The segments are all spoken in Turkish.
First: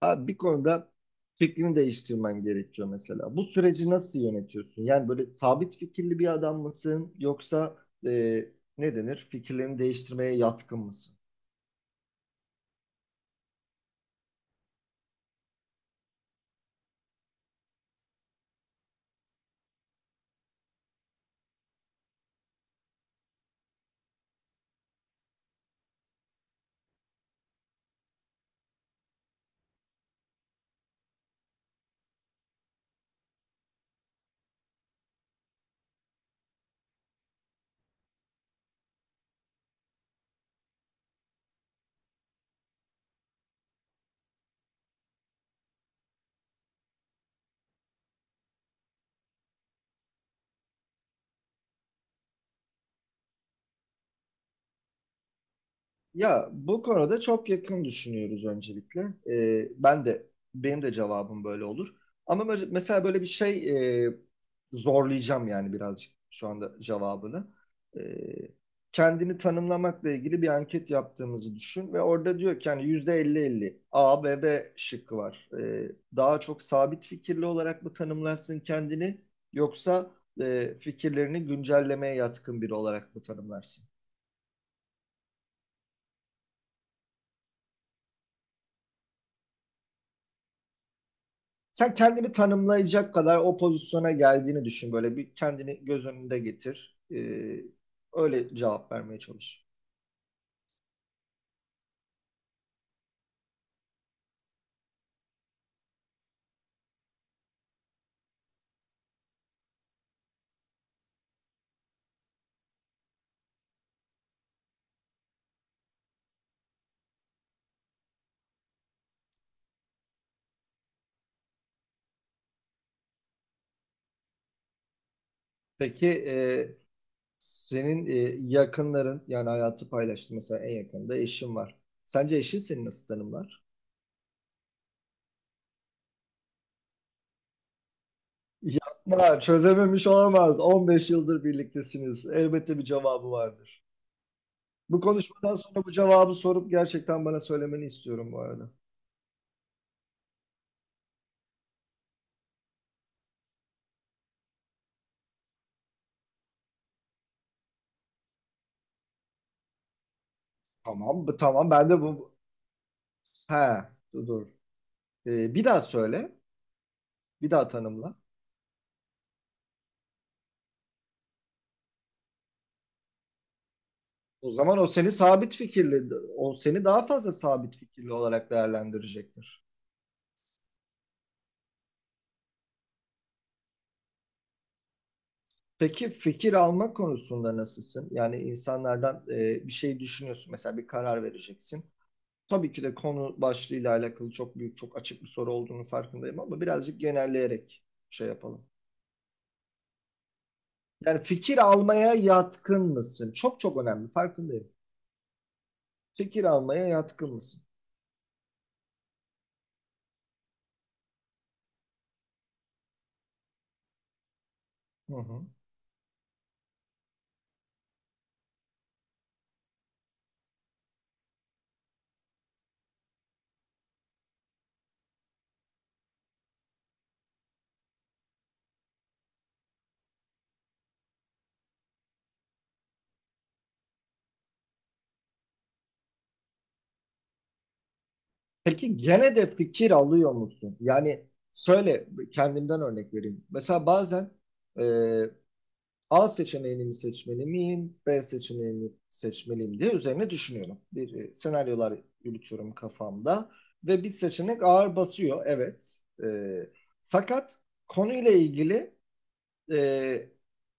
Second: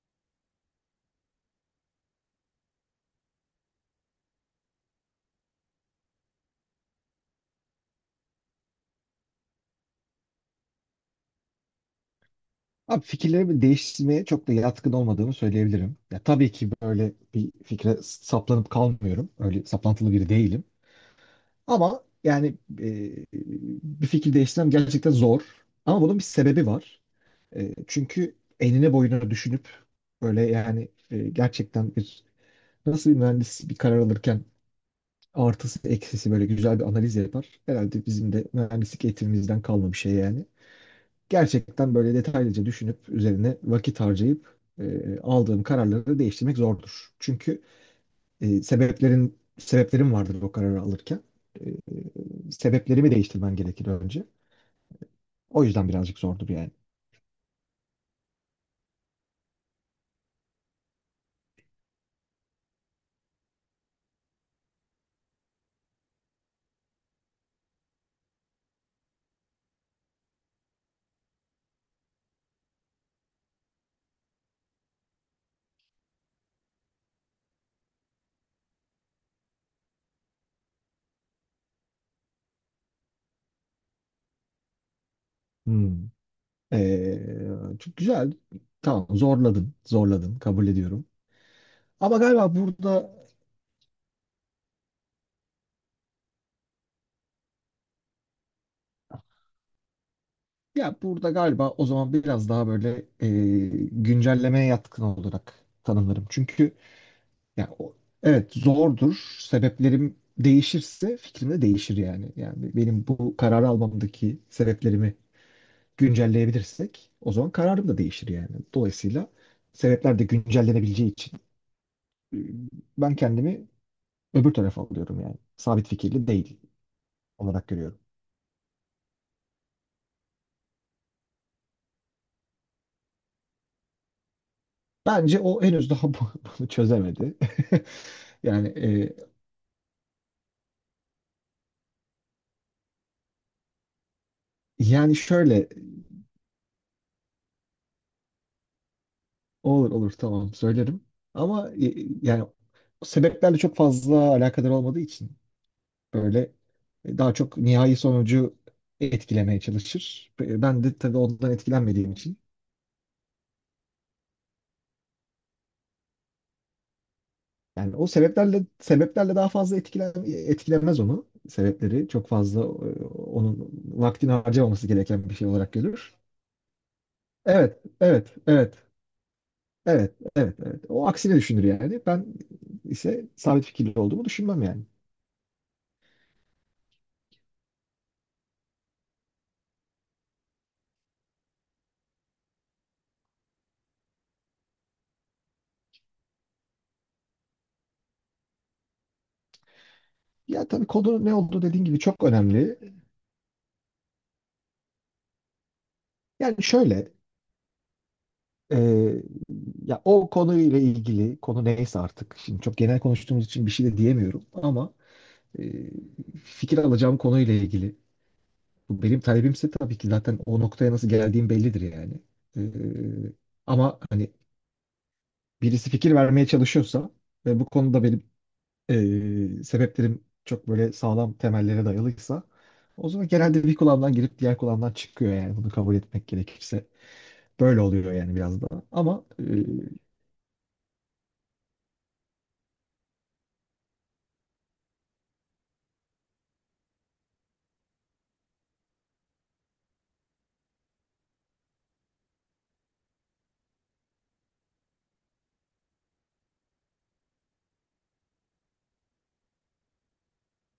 Abi bir konuda fikrini değiştirmen gerekiyor mesela. Bu süreci nasıl yönetiyorsun? Yani böyle sabit fikirli bir adam mısın yoksa e, ne denir? Fikirlerini değiştirmeye yatkın mısın? Abi fikirlerimi değiştirmeye çok da yatkın olmadığımı söyleyebilirim. Ya tabii ki böyle bir fikre saplanıp kalmıyorum. Öyle saplantılı biri değilim. Ama e, bir fikir değiştirmem gerçekten zor. Ama bunun bir sebebi var. Çünkü enine boyuna düşünüp gerçekten bir nasıl bir mühendis bir karar alırken artısı eksisi böyle güzel bir analiz yapar. Herhalde bizim de mühendislik eğitimimizden kalma bir şey yani gerçekten böyle detaylıca düşünüp üzerine vakit harcayıp aldığım kararları değiştirmek zordur. Çünkü e, sebeplerin sebeplerim vardır o kararı alırken. Sebeplerimi değiştirmen gerekir önce. O yüzden birazcık Ya zordur yani. bu konuda çok yakın düşünüyoruz öncelikle. Ben de benim de cevabım böyle olur. Ama mesela böyle bir şey e, zorlayacağım yani birazcık şu anda cevabını. Ee, Kendini tanımlamakla ilgili bir anket yaptığımızı düşün ve orada diyor ki yani yüzde %50-50 A ve B şıkkı var. Daha çok sabit fikirli olarak mı tanımlarsın kendini yoksa fikirlerini güncellemeye yatkın biri olarak mı tanımlarsın? Hmm. Ee, Çok güzel. Tamam, zorladın. Zorladın. Kabul ediyorum. Sen Ama kendini galiba burada tanımlayacak kadar o pozisyona geldiğini düşün. Böyle bir kendini göz önünde getir. Öyle cevap vermeye çalış. ya, burada galiba o zaman biraz daha güncellemeye yatkın olarak tanımlarım. Çünkü ya o, evet zordur. Sebeplerim değişirse fikrim de değişir yani. Yani benim bu karar almamdaki sebeplerimi güncelleyebilirsek o zaman kararım da değişir yani. Dolayısıyla sebepler de güncellenebileceği için e, ben kendimi öbür tarafa alıyorum yani. Sabit Peki fikirli değil olarak görüyorum. senin yakınların yani hayatı paylaştın mesela en yakında eşin var. Sence eşin seni nasıl tanımlar? Bence o henüz daha bunu çözemedi. Yani e, Yapma, çözememiş olamaz. 15 yıldır birliktesiniz. Elbette bir cevabı vardır. Bu yani konuşmadan şöyle, sonra bu cevabı sorup gerçekten bana söylemeni istiyorum bu arada. olur olur, tamam söylerim, ama yani sebeplerle çok fazla alakadar olmadığı için böyle daha çok nihai sonucu etkilemeye çalışır. Ben de tabii Tamam, ondan tamam. Ben de etkilenmediğim bu... için He, dur. Dur. Bir daha söyle. Bir daha yani o tanımla. sebeplerle sebeplerle daha fazla etkilemez onu. Sebepleri çok fazla onun vaktini O zaman o harcamaması seni gereken bir şey sabit olarak fikirli, görür. o seni daha fazla sabit Evet, fikirli evet, olarak evet. değerlendirecektir. Evet, evet, evet. O aksine düşünür yani. Ben ise sabit fikirli olduğumu düşünmem yani. Peki fikir alma konusunda nasılsın? Yani insanlardan bir şey düşünüyorsun, mesela bir karar vereceksin. Tabii ki de konu başlığıyla alakalı çok büyük, çok açık bir soru olduğunu farkındayım ama birazcık genelleyerek şey yapalım. Ya tabii Yani konu ne fikir olduğu dediğin gibi almaya çok önemli. yatkın mısın? Çok çok önemli, farkındayım. Fikir Yani almaya şöyle, yatkın mısın? e, ya o konuyla ilgili, konu neyse artık. Şimdi çok genel konuştuğumuz için bir şey de diyemiyorum ama Hı hı. e, fikir alacağım konuyla ilgili. Bu benim talebimse tabii ki zaten o noktaya nasıl geldiğim bellidir yani. E, Ama hani birisi fikir vermeye çalışıyorsa ve bu konuda benim sebeplerim çok böyle sağlam temellere dayalıysa, o zaman genelde bir kulağımdan girip diğer kulağımdan çıkıyor yani, bunu kabul etmek gerekirse. Böyle oluyor yani biraz da. Peki Ama gene de fikir alıyor musun? Yani şöyle kendimden örnek vereyim. Mesela bazen e, A seçeneğini mi seçmeli miyim, B seçeneğini seçmeliyim diye üzerine düşünüyorum. Bir senaryolar yürütüyorum kafamda ve bir seçenek ağır basıyor, evet. Fakat konuyla ilgili e,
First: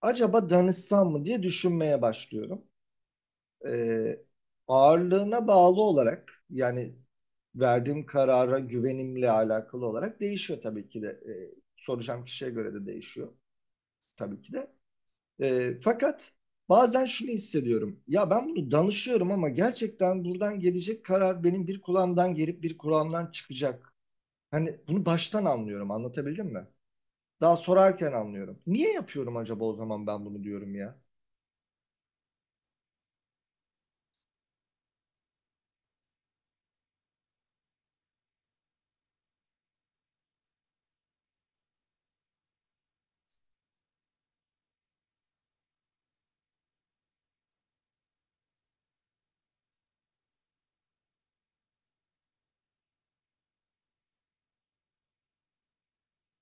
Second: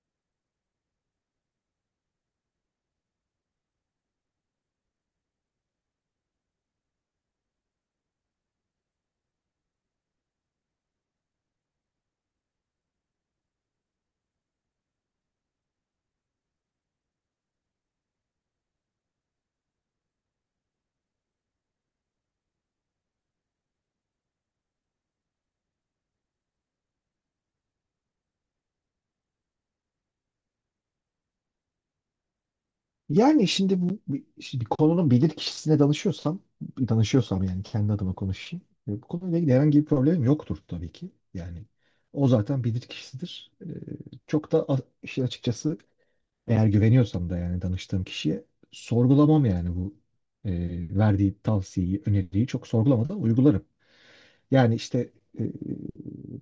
acaba danışsam mı diye düşünmeye başlıyorum e, ağırlığına bağlı olarak yani verdiğim karara güvenimle alakalı olarak değişiyor tabii ki de. Soracağım kişiye göre de değişiyor tabii ki de. Fakat bazen şunu hissediyorum. Ya ben bunu danışıyorum ama gerçekten buradan gelecek karar benim bir kulağımdan gelip bir kulağımdan çıkacak. Hani bunu baştan anlıyorum. Anlatabildim mi? Daha sorarken anlıyorum. Niye yapıyorum acaba o zaman ben bunu diyorum ya? yani şimdi bir konunun bilir kişisine danışıyorsam yani, kendi adıma konuşayım. Bu konuyla ilgili herhangi bir problemim yoktur tabii ki. Yani o zaten bilir kişisidir. İşin açıkçası, eğer güveniyorsam da yani danıştığım kişiye, sorgulamam yani bu e, verdiği tavsiyeyi, öneriyi çok sorgulamadan uygularım. Yani işte, e,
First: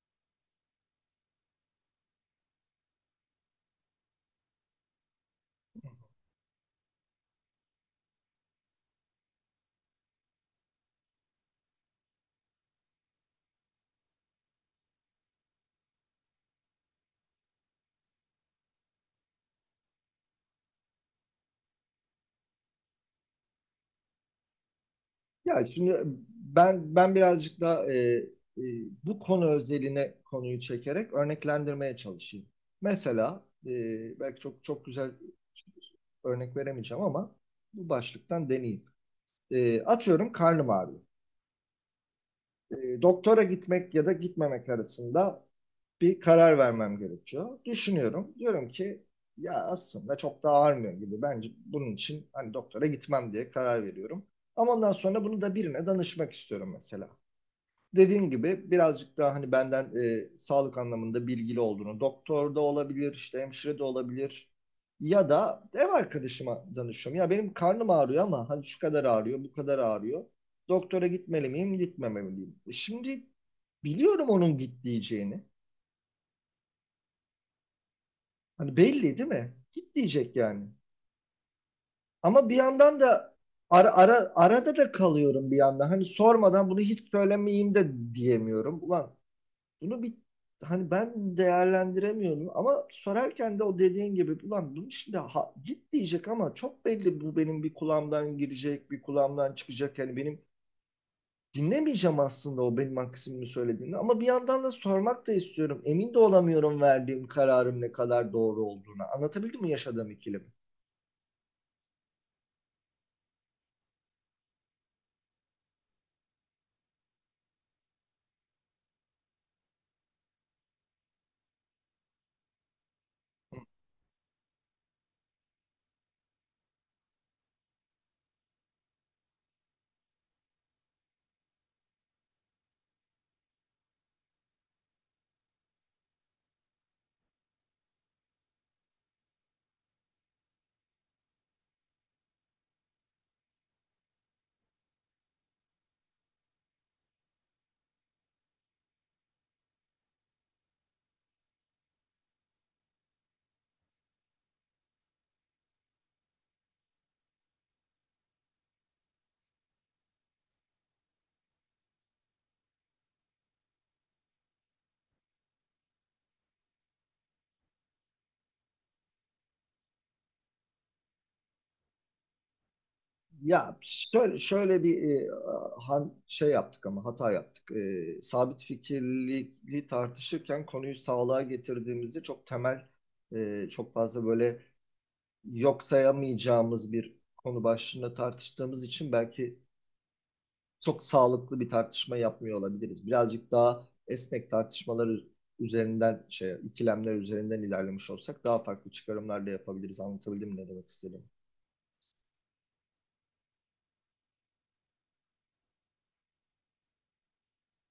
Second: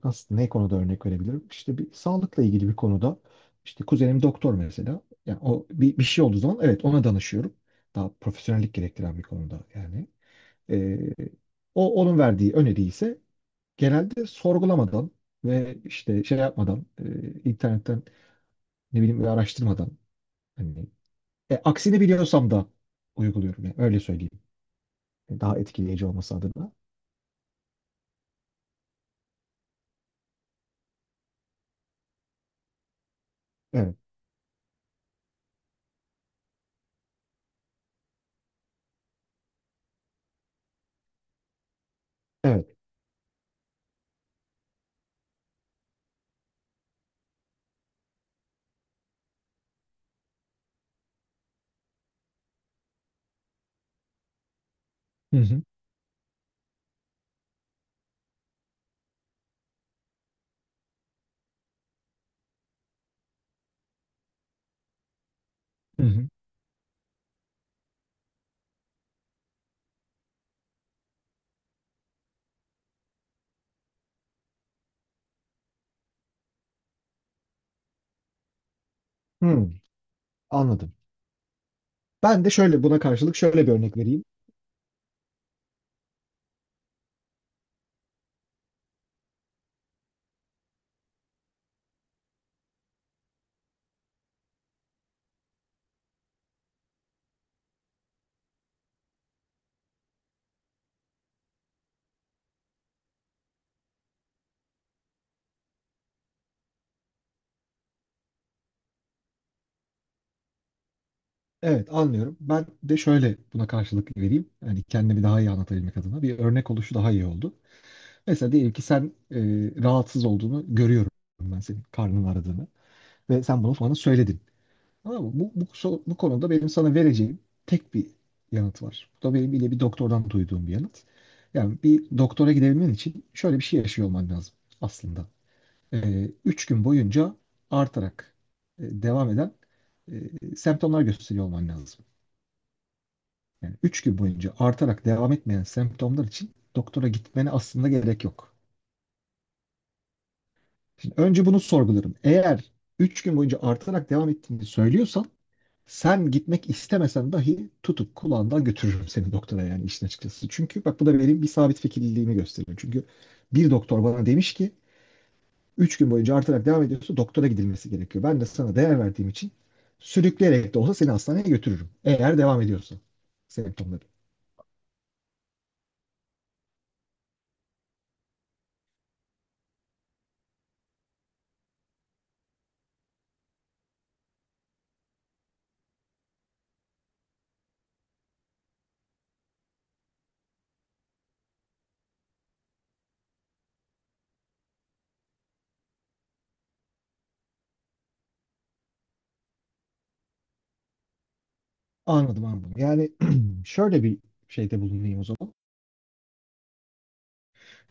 nasıl, ne konuda örnek verebilirim? İşte bir sağlıkla ilgili bir konuda işte kuzenim doktor mesela. Yani o bir şey olduğu zaman evet ona danışıyorum. Daha profesyonellik gerektiren bir konuda yani. E, onun verdiği öneri ise genelde sorgulamadan ve işte şey yapmadan, internetten ne bileyim bir araştırmadan, hani aksini biliyorsam da uyguluyorum. Yani öyle söyleyeyim. Daha Ya şimdi etkileyici olması adına. ben birazcık da e, bu konu özeline konuyu çekerek örneklendirmeye çalışayım. Mesela Evet. belki çok çok güzel örnek veremeyeceğim ama bu başlıktan deneyeyim. Atıyorum karnım ağrıyor. Evet. Doktora gitmek ya da gitmemek arasında bir karar vermem gerekiyor. Düşünüyorum. Diyorum ki ya aslında çok da ağrımıyor gibi. Bence bunun için hani doktora gitmem diye karar veriyorum. Ama ondan sonra Hı bunu da hı. birine danışmak istiyorum mesela dediğin gibi birazcık daha hani benden sağlık anlamında bilgili olduğunu, doktor da olabilir, işte hemşire de olabilir ya da ev Hı hı. arkadaşıma danışıyorum. Ya benim karnım ağrıyor ama hani şu kadar ağrıyor, bu kadar ağrıyor. Doktora gitmeli miyim, gitmemeli miyim? E, şimdi biliyorum onun git diyeceğini. Hani belli değil mi? Hmm, Git diyecek yani. anladım. Ben Ama de bir şöyle yandan buna da karşılık şöyle bir ara, örnek vereyim. ara, arada da kalıyorum bir yandan. Hani sormadan bunu hiç söylemeyeyim de diyemiyorum. Ulan bunu bir hani ben değerlendiremiyorum ama sorarken de o dediğin gibi ulan bunu şimdi ha, git diyecek ama çok belli bu benim bir kulağımdan girecek bir kulağımdan çıkacak yani benim dinlemeyeceğim aslında o benim maksimimi söylediğini ama bir yandan da sormak da istiyorum emin de olamıyorum verdiğim kararın ne kadar doğru olduğuna anlatabildim mi yaşadığım ikilemi? Evet, anlıyorum. Ben de şöyle buna karşılık vereyim. Yani kendimi daha iyi anlatabilmek adına bir örnek oluşu daha iyi oldu. Mesela diyelim ki sen, e, rahatsız olduğunu görüyorum, ben senin karnın aradığını ve sen bunu bana söyledin. Tamam mı? Bu konuda benim sana vereceğim tek bir yanıt var. Bu da benim yine bir doktordan duyduğum bir yanıt. Yani bir doktora gidebilmen için şöyle bir şey yaşıyor olman lazım aslında. Üç gün boyunca artarak devam eden semptomlar gösteriyor olman lazım. Yani üç gün boyunca artarak devam etmeyen semptomlar için doktora gitmene aslında gerek yok. Şimdi önce bunu sorgularım. Eğer üç gün boyunca artarak devam ettiğini söylüyorsan, sen gitmek istemesen dahi tutup kulağından götürürüm seni doktora yani, işin açıkçası. Çünkü bak, bu da benim bir sabit fikirliliğimi gösteriyor. Çünkü bir doktor bana demiş ki 3 gün boyunca artarak devam ediyorsa doktora gidilmesi gerekiyor. Ben de sana değer verdiğim için sürükleyerek de olsa seni hastaneye götürürüm, eğer devam ediyorsa Ya semptomları. şöyle, şöyle bir şey yaptık ama hata yaptık. Sabit fikirliliği tartışırken konuyu sağlığa getirdiğimizde çok temel, çok fazla böyle yok sayamayacağımız bir konu başlığında tartıştığımız için belki çok sağlıklı bir tartışma yapmıyor olabiliriz. Birazcık daha esnek tartışmaları üzerinden, şey, ikilemler üzerinden ilerlemiş olsak daha farklı çıkarımlar da yapabiliriz. Anlatabildim mi ne demek istedim? Anladım, anladım. Yani şöyle bir şeyde bulunayım o zaman.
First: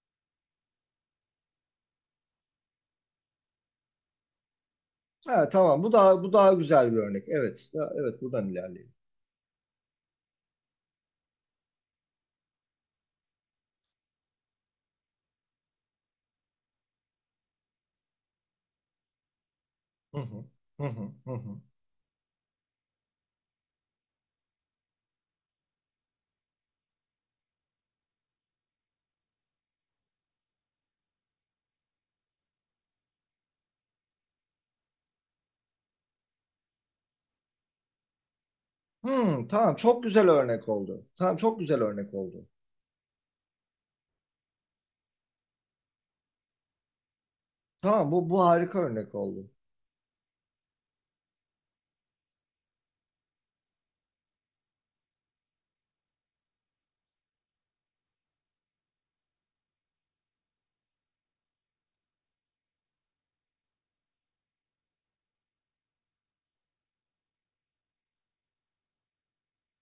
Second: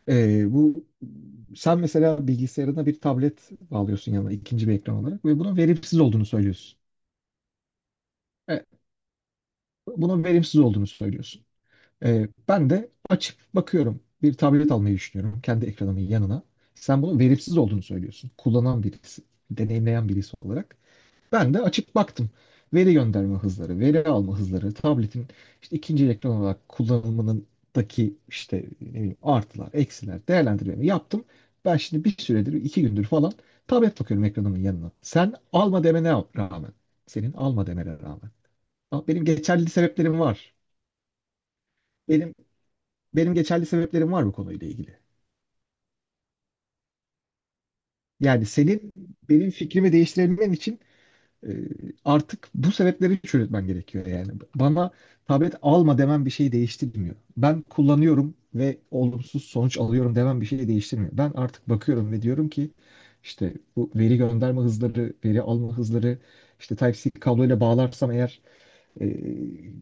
Bu sen mesela bilgisayarına bir tablet bağlıyorsun yanına, ikinci bir ekran olarak, ve Ha, bunun tamam. Bu verimsiz daha olduğunu bu daha söylüyorsun. güzel bir örnek. Evet. Ya, evet buradan E, ilerleyelim. Bunun verimsiz olduğunu söylüyorsun. Ben de açıp bakıyorum. Bir tablet almayı düşünüyorum kendi ekranımın yanına. Sen bunun verimsiz olduğunu söylüyorsun, kullanan birisi, deneyimleyen Hı birisi hı. olarak. Hı hı. Hı Ben hı. de açıp baktım. Veri gönderme hızları, veri alma hızları, tabletin işte ikinci ekran olarak kullanımındaki işte ne bileyim artılar, eksiler, değerlendirmemi yaptım. Ben şimdi bir süredir, iki gündür falan tablet bakıyorum ekranımın yanına, sen alma demene rağmen, senin alma demene rağmen. Ama benim Hmm, geçerli tamam çok sebeplerim güzel var. örnek oldu. Tamam çok güzel örnek Benim oldu. Benim geçerli sebeplerim var bu konuyla ilgili. Tamam bu Yani harika senin örnek oldu. benim fikrimi değiştirebilmen için e, artık bu sebepleri çürütmen gerekiyor yani. Bana tablet alma demem bir şeyi değiştirmiyor. Ben kullanıyorum ve olumsuz sonuç alıyorum demem bir şeyi değiştirmiyor. Ben artık bakıyorum ve diyorum ki işte bu veri gönderme hızları, veri alma hızları, işte Type-C kabloyla bağlarsam eğer, e,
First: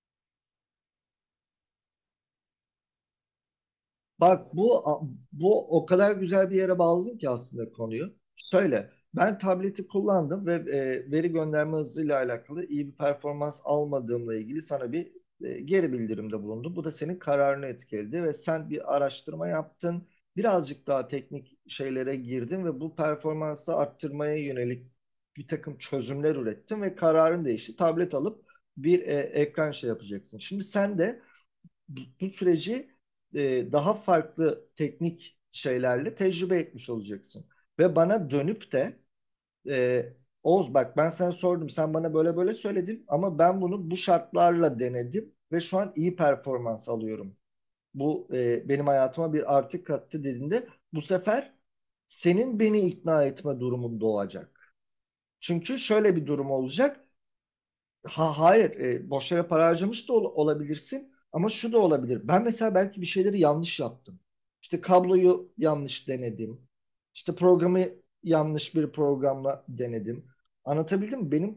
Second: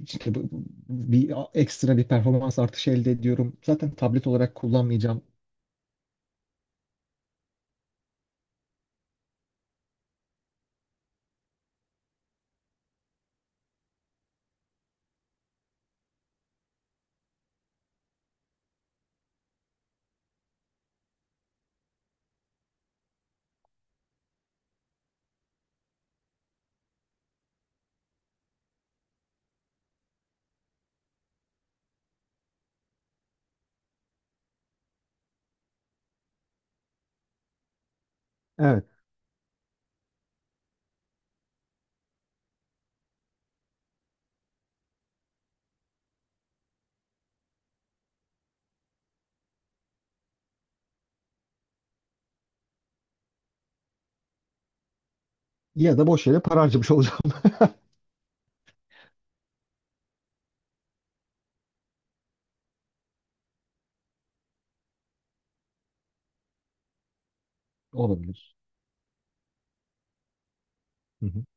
işte bu- bu- bir ekstra bir performans artışı elde ediyorum. Zaten tablet Bak olarak bu kullanmayacağım. bu o kadar güzel bir yere bağladın ki aslında konuyu. Şöyle ben tableti kullandım ve veri gönderme hızıyla alakalı iyi bir performans almadığımla ilgili sana bir geri bildirimde bulundum. Bu da senin kararını etkiledi ve sen bir araştırma yaptın. Birazcık daha teknik şeylere girdin ve bu performansı arttırmaya yönelik bir takım çözümler ürettin ve kararın değişti. Tablet alıp bir ekran şey yapacaksın. Şimdi sen de bu, süreci daha farklı teknik şeylerle tecrübe etmiş olacaksın. Ve bana dönüp de e, Oğuz bak ben sana sordum sen bana böyle böyle söyledin ama ben bunu bu şartlarla denedim ve şu an iyi performans alıyorum. Bu benim hayatıma bir artı kattı dediğinde bu sefer senin beni ikna etme durumun doğacak. Çünkü Ya da şöyle bir boş yere durum para harcamış olacak. olacağım. Ha, hayır, boş yere para harcamış da olabilirsin ama şu da olabilir. Ben mesela belki bir şeyleri yanlış yaptım. İşte kabloyu yanlış denedim. İşte programı Olabilir. yanlış bir programla denedim. Anlatabildim Hı mi? hı, Benim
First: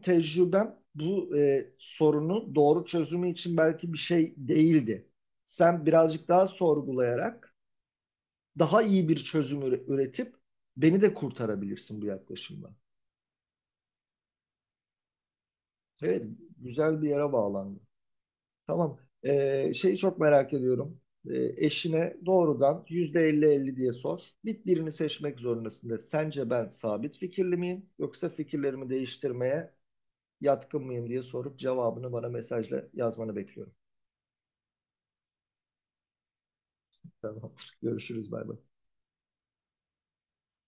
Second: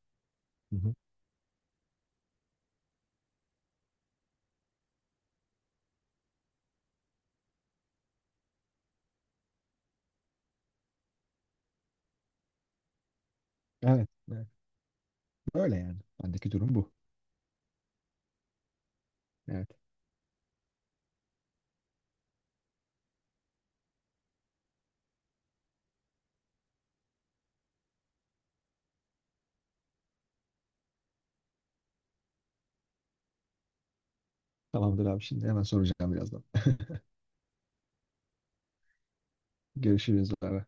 hı tecrübem hı. bu sorunu doğru çözümü için belki bir şey değildi. Sen birazcık daha sorgulayarak daha iyi bir çözüm üretip beni de kurtarabilirsin bu yaklaşımla. Evet, evet. Böyle yani. Evet, Bendeki durum bu. güzel bir yere bağlandı. Tamam. Evet. Şeyi çok merak ediyorum. Eşine doğrudan yüzde elli elli diye sor. Birini seçmek zorundasın de. Sence ben sabit fikirli miyim? Yoksa fikirlerimi değiştirmeye yatkın mıyım diye sorup cevabını bana mesajla yazmanı bekliyorum. Tamamdır abi, şimdi hemen soracağım birazdan. Tamam. Görüşürüz. Bay bay. Görüşürüz. Bay bay.